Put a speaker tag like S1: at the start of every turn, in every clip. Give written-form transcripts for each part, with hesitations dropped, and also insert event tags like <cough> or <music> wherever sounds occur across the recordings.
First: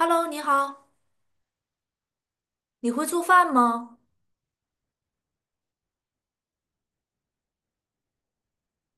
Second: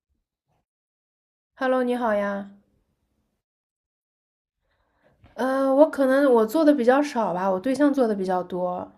S1: Hello，你好，
S2: Hello，你好呀。
S1: 你会做饭吗？
S2: 我可能我做的比较少吧，我对象做的比较多。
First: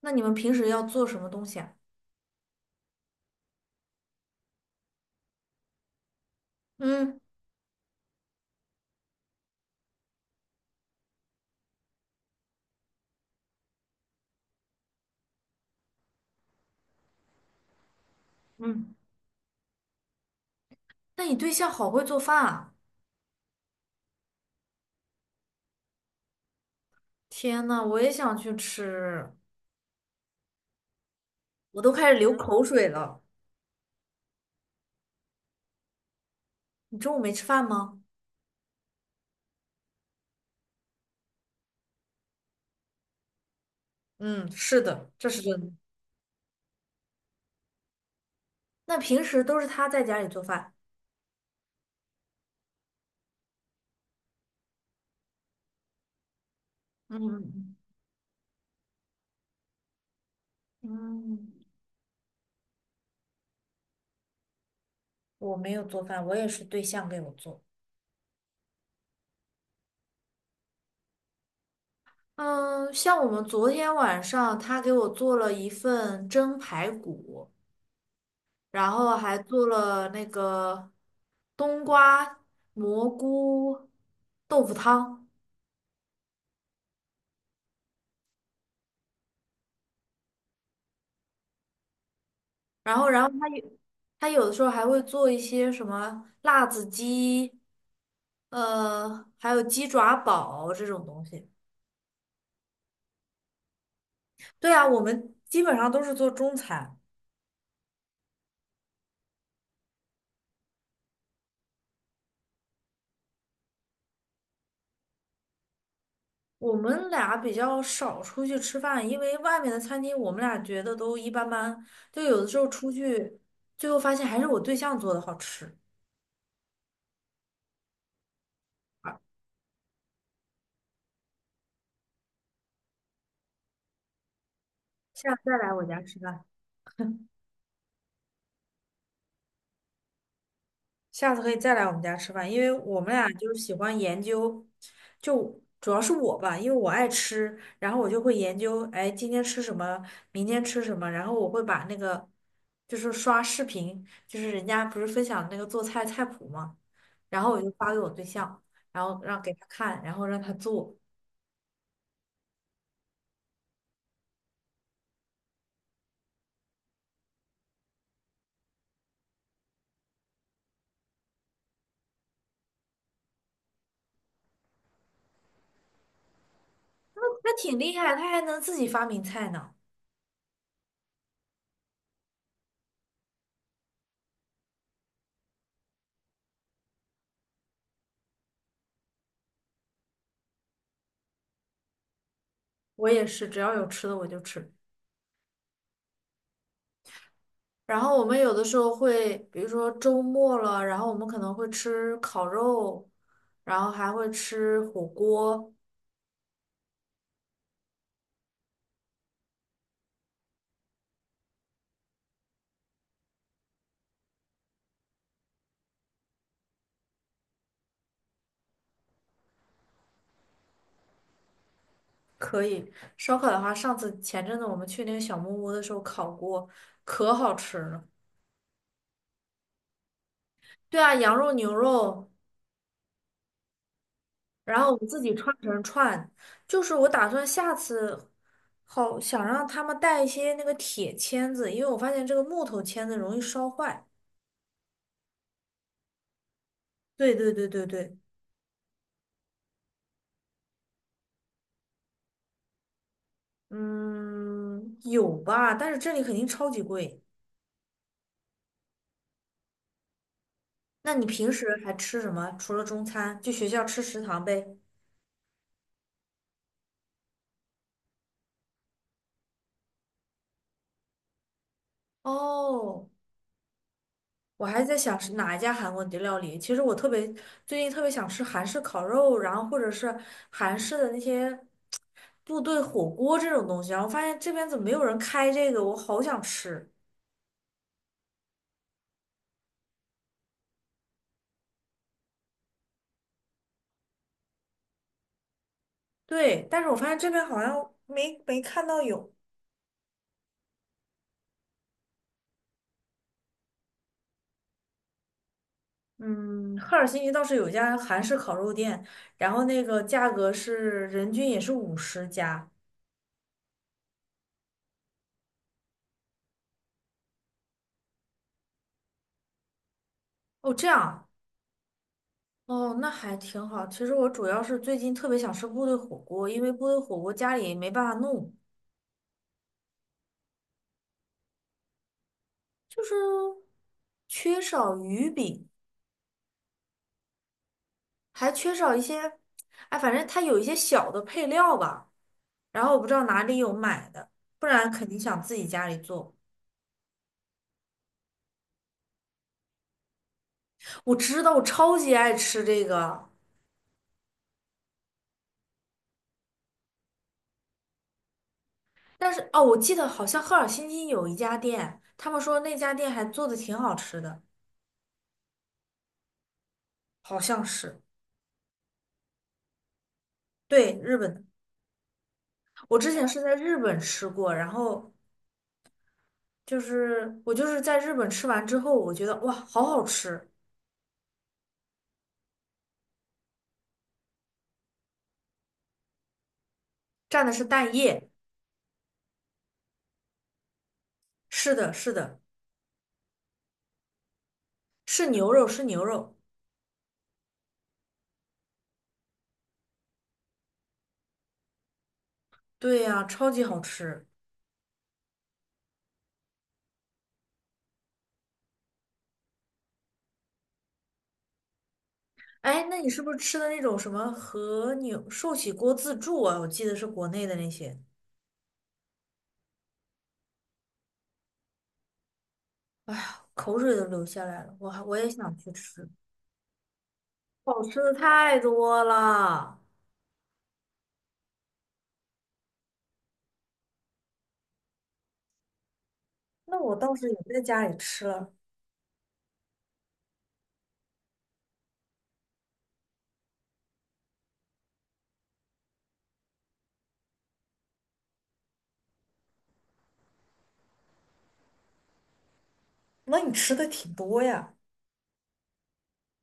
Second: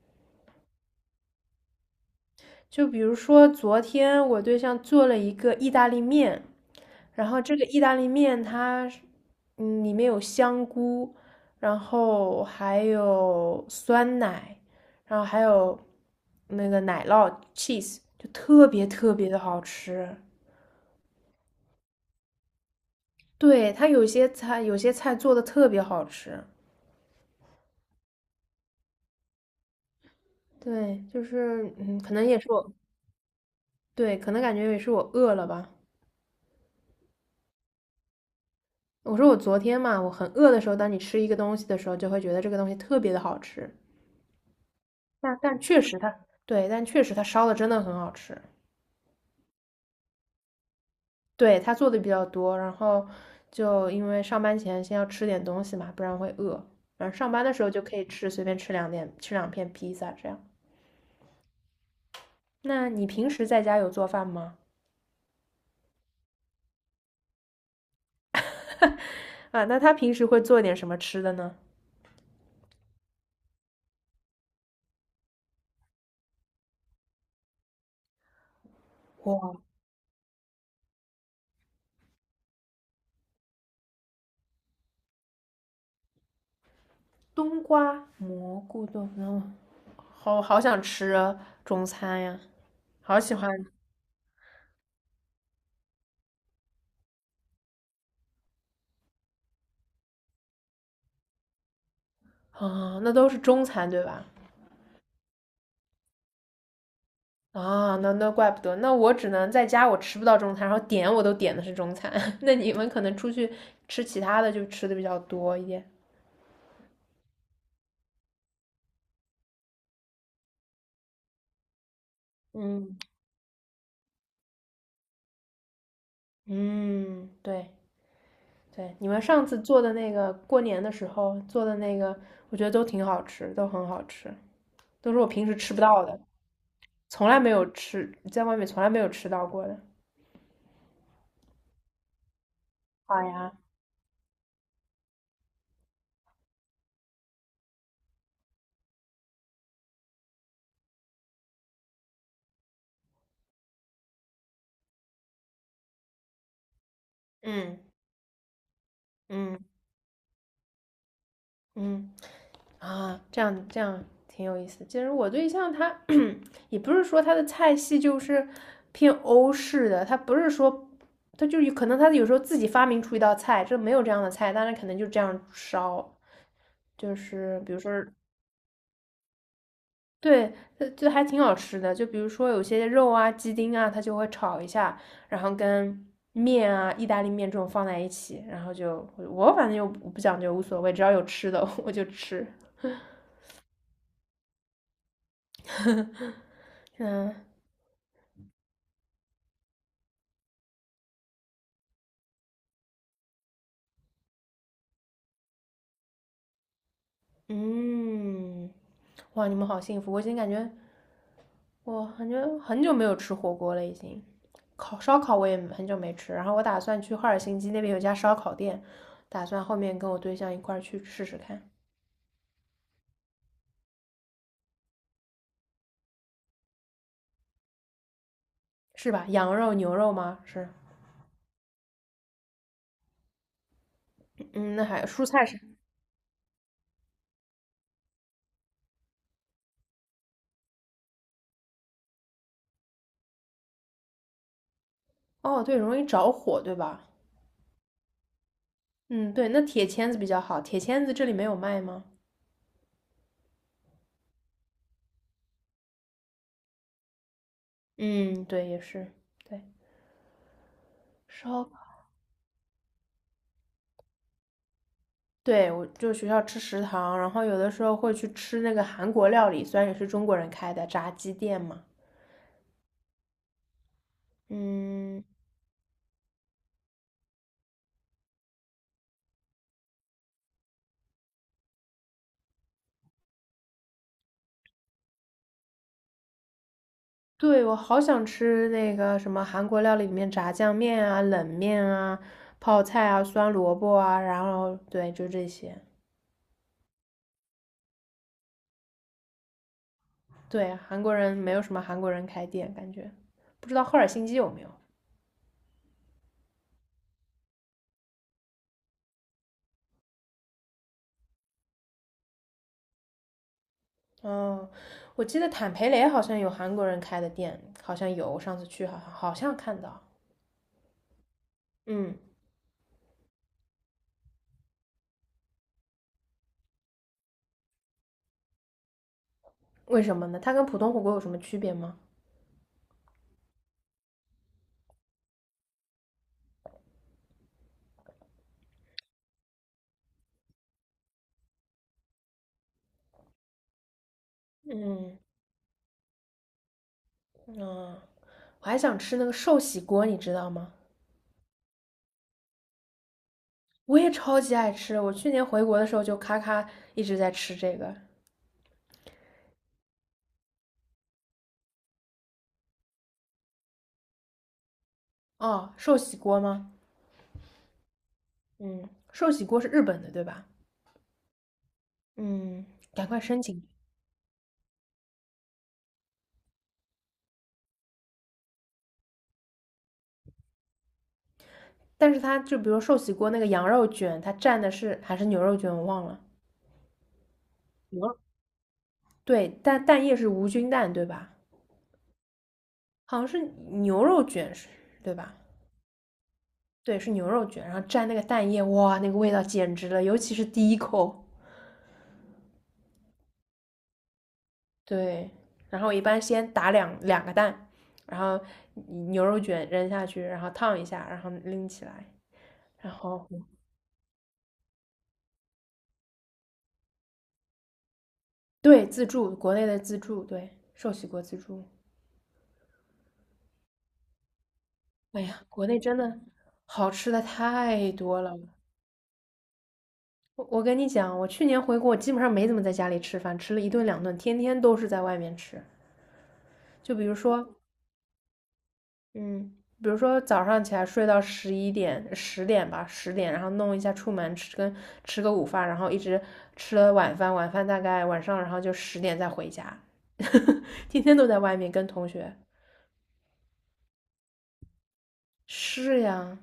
S1: 那你们平时要做什么东西啊？
S2: 就比如说昨天我对象做了一个意大利面，
S1: 嗯
S2: 然后这个意大利面它是里面有香菇，然后还有酸奶，然后还有那个奶酪 cheese，就特别
S1: 嗯，
S2: 特别的好吃。
S1: 那你对象好会做饭啊！
S2: 对，它有些菜做的特别好吃。
S1: 天呐，我也想去吃，
S2: 对，就是
S1: 我都开
S2: 可
S1: 始
S2: 能
S1: 流
S2: 也是
S1: 口
S2: 我。
S1: 水了。
S2: 对，可能感觉也是我饿了吧。
S1: 你中午没吃饭吗？
S2: 我说我昨天嘛，我很饿的时候，当你吃一个东西的时候，就会觉得这个东西特别的好吃。
S1: 嗯，是的，这
S2: 但
S1: 是真
S2: 但
S1: 的。
S2: 确实它，对，但确实它烧的真的很好吃。
S1: 那平时都是他在家里做饭。
S2: 对，它做的比较多，然后就因为上班前先要吃点东西嘛，不然会饿。然后上班的时候
S1: 嗯
S2: 就可以吃，随便吃两点，吃2片披萨这样。
S1: 嗯，
S2: 那你平时在家有做饭吗？
S1: 我没有做饭，我也是对象给我做。
S2: <laughs> 啊，那他平时会做点什么吃的呢？
S1: 嗯，像我们昨天晚上，他给我做了一份蒸排骨，然后还
S2: 哇，
S1: 做了那个冬瓜、蘑菇、豆腐汤。
S2: 冬瓜蘑菇炖，好好想吃啊中餐呀，
S1: 然后，
S2: 好
S1: 然后
S2: 喜
S1: 他
S2: 欢
S1: 有他有的时候还会做一些什么辣子鸡，还有鸡爪煲这种东西。
S2: 啊！那都是中餐对吧？
S1: 对啊，我们基本上都是做中餐。
S2: 啊，那怪不得，那我只能在家我吃不到中餐，然后点我都点的是中餐。<laughs> 那你们可能出去吃其他的就吃的比较多一点。
S1: 我们俩比较少出去吃饭，因为外面的餐厅我们俩觉得都一般般，就有的时候出
S2: 嗯
S1: 去，最后发现还是我对象做的好吃。
S2: 嗯，对对，你们
S1: 好
S2: 上次做的那个过年的时候做的那个，我觉得都挺好吃，都很好吃，都是我
S1: 下次
S2: 平时
S1: 再来
S2: 吃不
S1: 我家
S2: 到
S1: 吃
S2: 的，
S1: 饭。
S2: 从来没有吃，在外面从来没有吃到过的。
S1: 下次可以再来我们家吃饭，因为我们
S2: 好
S1: 俩就
S2: 呀，
S1: 是喜欢研究，就主要是我吧，因为我爱吃，然后我就会研究，哎，今天吃什么，明天吃什么，然后我会把那个，就是刷视频，就是人家不是分享那个做菜菜谱嘛，然后我就
S2: 嗯
S1: 发给我对象，然后让给他
S2: 嗯
S1: 看，然后让他做，
S2: 嗯。啊，这样挺有意思。其实我对象他也不是说他的菜系就是偏欧式的，他不是说他就有可能他有时候自己发明出一道菜，这没有这样的菜，但是可能就这样烧，就
S1: 他
S2: 是比
S1: 挺
S2: 如说
S1: 厉害，他还能自己发明菜呢。
S2: 对，就还挺好吃的。就比如说有些肉啊、鸡丁啊，他就会炒一下，然后跟面啊、意大利面这种放在一起，然后就我反正又不讲究，无所谓，只要有吃的 <laughs> 我就吃。
S1: 我也是，只要有吃的我就吃。
S2: <laughs> 呵嗯
S1: 然后我们有的时候会，比如说周末了，然后我们可能会吃烤肉，然后还会吃火锅。
S2: 嗯，哇，你们好幸福！我已经感觉，我感觉很久没有吃火锅了，已经。烤烧烤我也很久没吃，然后我打算去赫尔辛基那边有家烧烤店，打算后面跟我对象一块儿去试试看，
S1: 可以，烧烤的话，上次前阵子我们去那个小木屋的时候烤过，可好吃了。
S2: 是吧？羊肉、牛肉吗？是，
S1: 对啊，羊肉、牛肉，
S2: 嗯，
S1: 然
S2: 那
S1: 后我
S2: 还有
S1: 们自
S2: 蔬
S1: 己
S2: 菜
S1: 串
S2: 是，
S1: 成串。就是我打算下次好想让他们带一些那个铁签子，因为我发现这个木头签子容易烧坏。
S2: 哦，对，容易着火，对吧？
S1: 对对对对对。
S2: 嗯，对，那铁签子比较好，铁签子这里没有卖吗？
S1: 嗯，有吧，但是这里肯定超级贵。
S2: 嗯，对，也是，对，
S1: 那你平时
S2: 烧。
S1: 还吃什么？除了中餐，就学校吃食堂呗。
S2: 对，我就学校吃食堂，然后有的时候会去吃那个韩国料理，虽然也是中国人开的炸鸡店嘛。
S1: 哦，我还在想
S2: 嗯，
S1: 是哪一家韩国的料理。其实我特别最近特别想吃韩式烤肉，然后或者是韩式的那些部队火锅这种东西。然后发现这边怎么没有人开这个，我好想吃。
S2: 对，我好想吃那个什么韩国料理里面炸酱面啊、冷面啊、泡菜啊、酸萝卜啊，然后对，就这些。
S1: 对，但是我发现这边好像没没看到有。
S2: 对，韩国人没有什么韩国人开店，感觉不知道赫尔辛基有没有。
S1: 嗯，赫尔辛基倒是有一家韩式烤肉店，然后那个价格是人均也是50加。
S2: 哦，我记得坦培雷好像有韩国人开的店，好像有，我上次去好像看到。
S1: 哦，这样啊，
S2: 嗯，
S1: 哦，那还挺好。其实我主要是最近特别想吃部队火锅，因为部队火锅家里没办法弄，
S2: 为什么呢？它跟普通火锅有什么区别吗？
S1: 就是缺少鱼饼，还缺少一些，哎，反正它有一些小的配料吧。然后我不知道哪里有买的，不然肯定
S2: 嗯，
S1: 想自己家里做。
S2: 啊，我还想吃那个寿喜锅，你知道吗？
S1: 我知道，我超级爱吃这个。
S2: 我也超级爱吃，我去年回国的时候就咔咔一直在吃这个。
S1: 但是哦，我记得好像赫尔辛基有一家店，他们说那家店还做的挺好吃的，
S2: 哦，寿喜锅吗？
S1: 好像是，
S2: 嗯，寿喜锅是日本的，对吧？
S1: 对，日本的。
S2: 嗯，
S1: 我
S2: 赶
S1: 之
S2: 快
S1: 前是
S2: 申
S1: 在
S2: 请。
S1: 日本吃过，然后就是我就是在日本吃完之后，我觉得哇，好好吃，
S2: 但是它就比如寿喜锅那个羊肉卷，它蘸的是还是牛肉卷，我忘了。
S1: 蘸的是蛋液，
S2: 对，但蛋液是无菌蛋，对吧？
S1: 是的，是的，
S2: 好像是牛肉卷是，对
S1: 是
S2: 吧？
S1: 牛肉，是牛肉，
S2: 对，是牛肉卷，然后蘸那个蛋液，哇，那个味道简直了，尤其是第一口。
S1: 对呀，超级好吃。
S2: 对，然后一般先打两个蛋，然后牛肉卷扔下去，然后烫一下，然后拎起来，
S1: 哎，
S2: 然
S1: 那你是
S2: 后
S1: 不是吃的那种什么和牛寿喜锅自助啊？我记得是国内的那些，
S2: 对自助，国内的自助，对，寿喜锅自助。
S1: 口水都流下来了，我还我
S2: 哎
S1: 也
S2: 呀，
S1: 想
S2: 国
S1: 去
S2: 内真
S1: 吃。
S2: 的好吃的
S1: 好
S2: 太
S1: 吃的
S2: 多了。
S1: 太多了。
S2: 我跟你讲，我去年回国，我基本上没怎么在家里吃饭，吃了一顿两顿，天天都是在外面吃。
S1: 那我
S2: 就比
S1: 倒
S2: 如
S1: 是也
S2: 说，
S1: 在家里吃了，
S2: 嗯，比如说早上起来睡到11点、十点吧，十点，然后弄一下出门吃跟吃个午饭，然后一直吃了晚饭，晚饭大概晚上，然后就十点再回家，<laughs> 天天都在外面跟同学。
S1: 那你吃的挺多呀。
S2: 是呀，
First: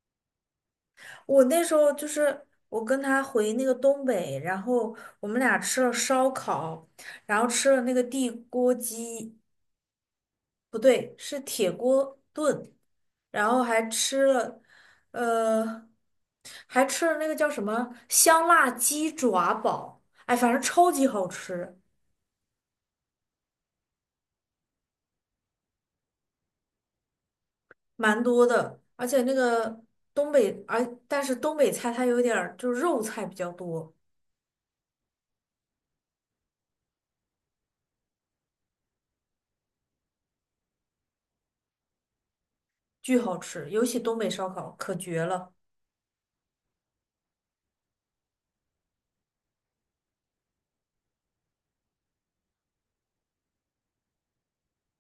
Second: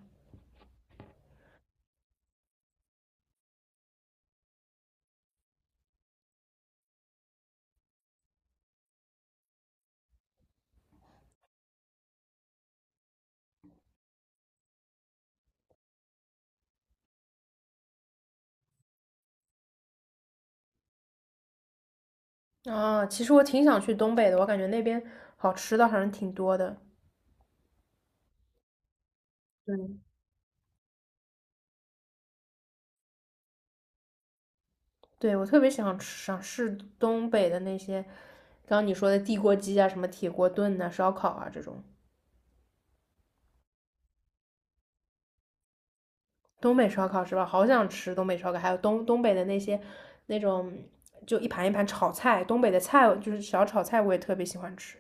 S1: 我那时候就是我跟他回那个东北，然后我们俩吃了烧烤，然后吃了那个地锅鸡，不对，是铁锅炖，然后还吃了，呃，还吃了那个叫什么香辣鸡爪煲，哎，反正超级好吃。
S2: 啊，其实我挺想去东北的，我感觉那边好吃的好像挺多的。
S1: 蛮多的，而且那个
S2: 嗯，
S1: 东北，而但是东北菜它有点儿就是肉菜比较多，
S2: 对，我特别想吃想试东北的那些，刚刚你说的地锅鸡啊，什么铁锅炖呐、烧烤啊这种。
S1: 巨好吃，尤其东北烧烤可绝了。
S2: 东北烧烤是吧？好想吃东北烧烤，还有东北的那些那种就一盘一盘炒菜，东北的菜就是小炒菜，我也特别喜欢吃。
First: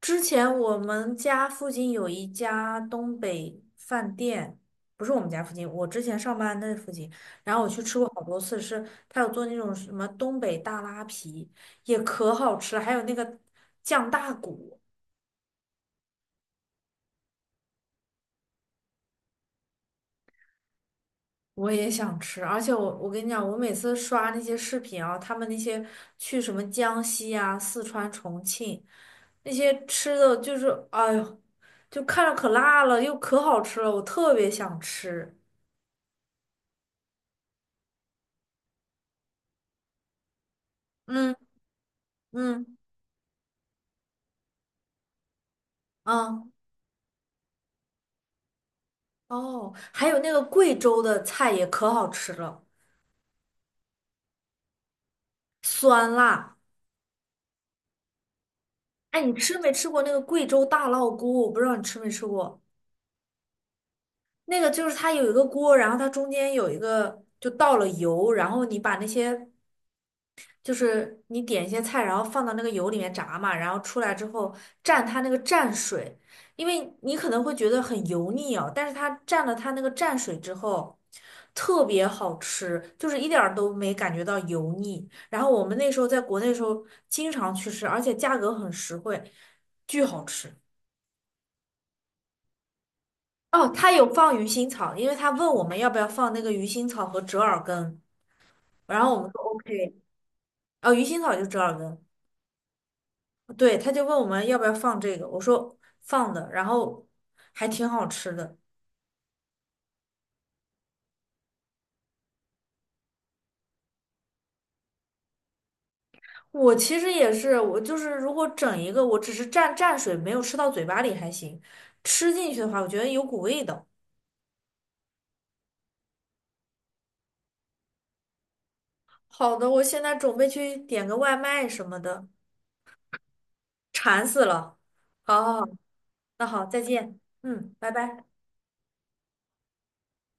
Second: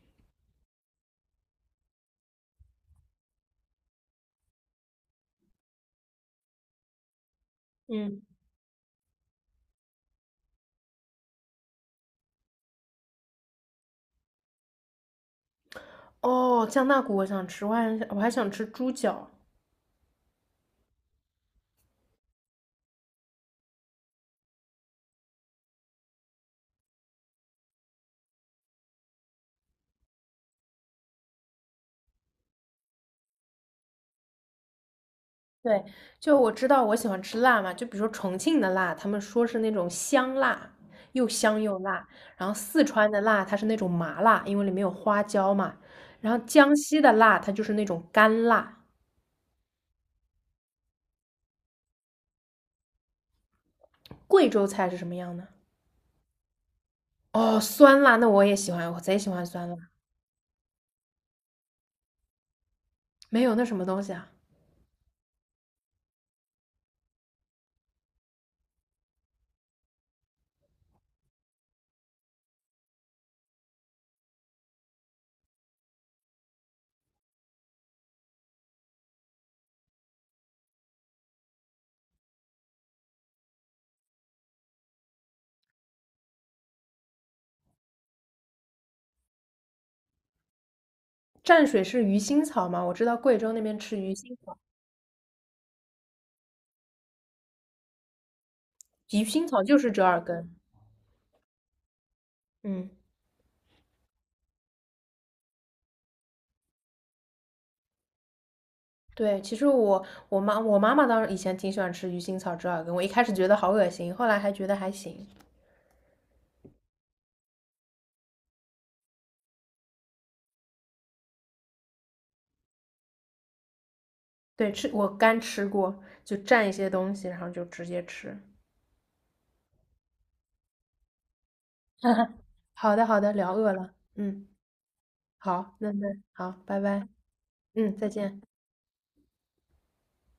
S1: 之前我们家附近有一家东北饭店，不是我们家附近，我之前上班那附近，然后我去吃过好
S2: 嗯，
S1: 多次，是他有做那种什么东北大拉皮，也可好吃了还有那个酱大骨。
S2: 哦，酱大骨我想吃，我还想吃猪脚。
S1: 我也想吃，而且我我跟你讲，我每次刷那些视频啊，他们那些去什么江西啊、四川、重庆那些吃的，就是哎呦，就看着可辣了，又可好吃了，我特别想吃。
S2: 对，就我知道我喜欢吃辣嘛，就比如说重庆的辣，他们说是那种香辣，又
S1: 嗯
S2: 香又辣。然后
S1: 嗯
S2: 四川的辣，它是那种麻辣，因为里面有花椒嘛。然后
S1: 嗯，
S2: 江西的辣，它就是那种干辣。
S1: 哦，还有那个贵州的菜也可好吃了，
S2: 贵州菜是什么样呢？
S1: 酸辣。
S2: 哦，酸辣，那我也喜欢，我贼
S1: 哎，
S2: 喜
S1: 你
S2: 欢
S1: 吃
S2: 酸
S1: 没
S2: 辣。
S1: 吃过那个贵州大烙锅？我不知道你吃没吃过。
S2: 没有那什么东西啊？
S1: 那个就是它有一个锅，然后它中间有一个就倒了油，然后你把那些就是你点一些菜，然后放到那个油里面炸嘛，然后出来之后蘸它那个蘸水，因为你可能会觉得很油腻哦，但是它蘸了它那个蘸水之后，特别好吃，就是一点儿都没感觉到油腻。然后我们那时候在国内的时候经常去吃，而且价格很实惠，巨好吃。
S2: 蘸水是鱼腥草吗？我知道贵州那
S1: 哦，
S2: 边
S1: 他
S2: 吃
S1: 有
S2: 鱼腥
S1: 放鱼
S2: 草，
S1: 腥草，因为他问我们要不要放那个鱼腥草和折耳根，然后
S2: 鱼
S1: 我们说
S2: 腥草就是
S1: OK，
S2: 折耳根。
S1: 哦，鱼腥草就折耳根。
S2: 嗯，
S1: 对，他就问我们要不要放这个，我说放的，然后还挺好吃的。
S2: 对，其实我妈妈当时以前挺喜欢吃鱼腥草折耳根，我一开始觉得好恶心，后来还觉得还行。
S1: 我其实也是，我就是如果整一个，我只是蘸蘸水，没有吃到嘴巴里还行，吃进去的话，我觉得有股味道。
S2: 对，吃我干吃过，就蘸一些东西，然后就直接吃。
S1: 好的，我现在准备去点个外卖什么的，
S2: <laughs> 好的，好的，聊饿了。
S1: 馋死
S2: 嗯，
S1: 了。好好好，
S2: 好，那
S1: 那
S2: 好，
S1: 好，
S2: 拜
S1: 再
S2: 拜。
S1: 见。嗯，拜
S2: 嗯，再
S1: 拜。
S2: 见。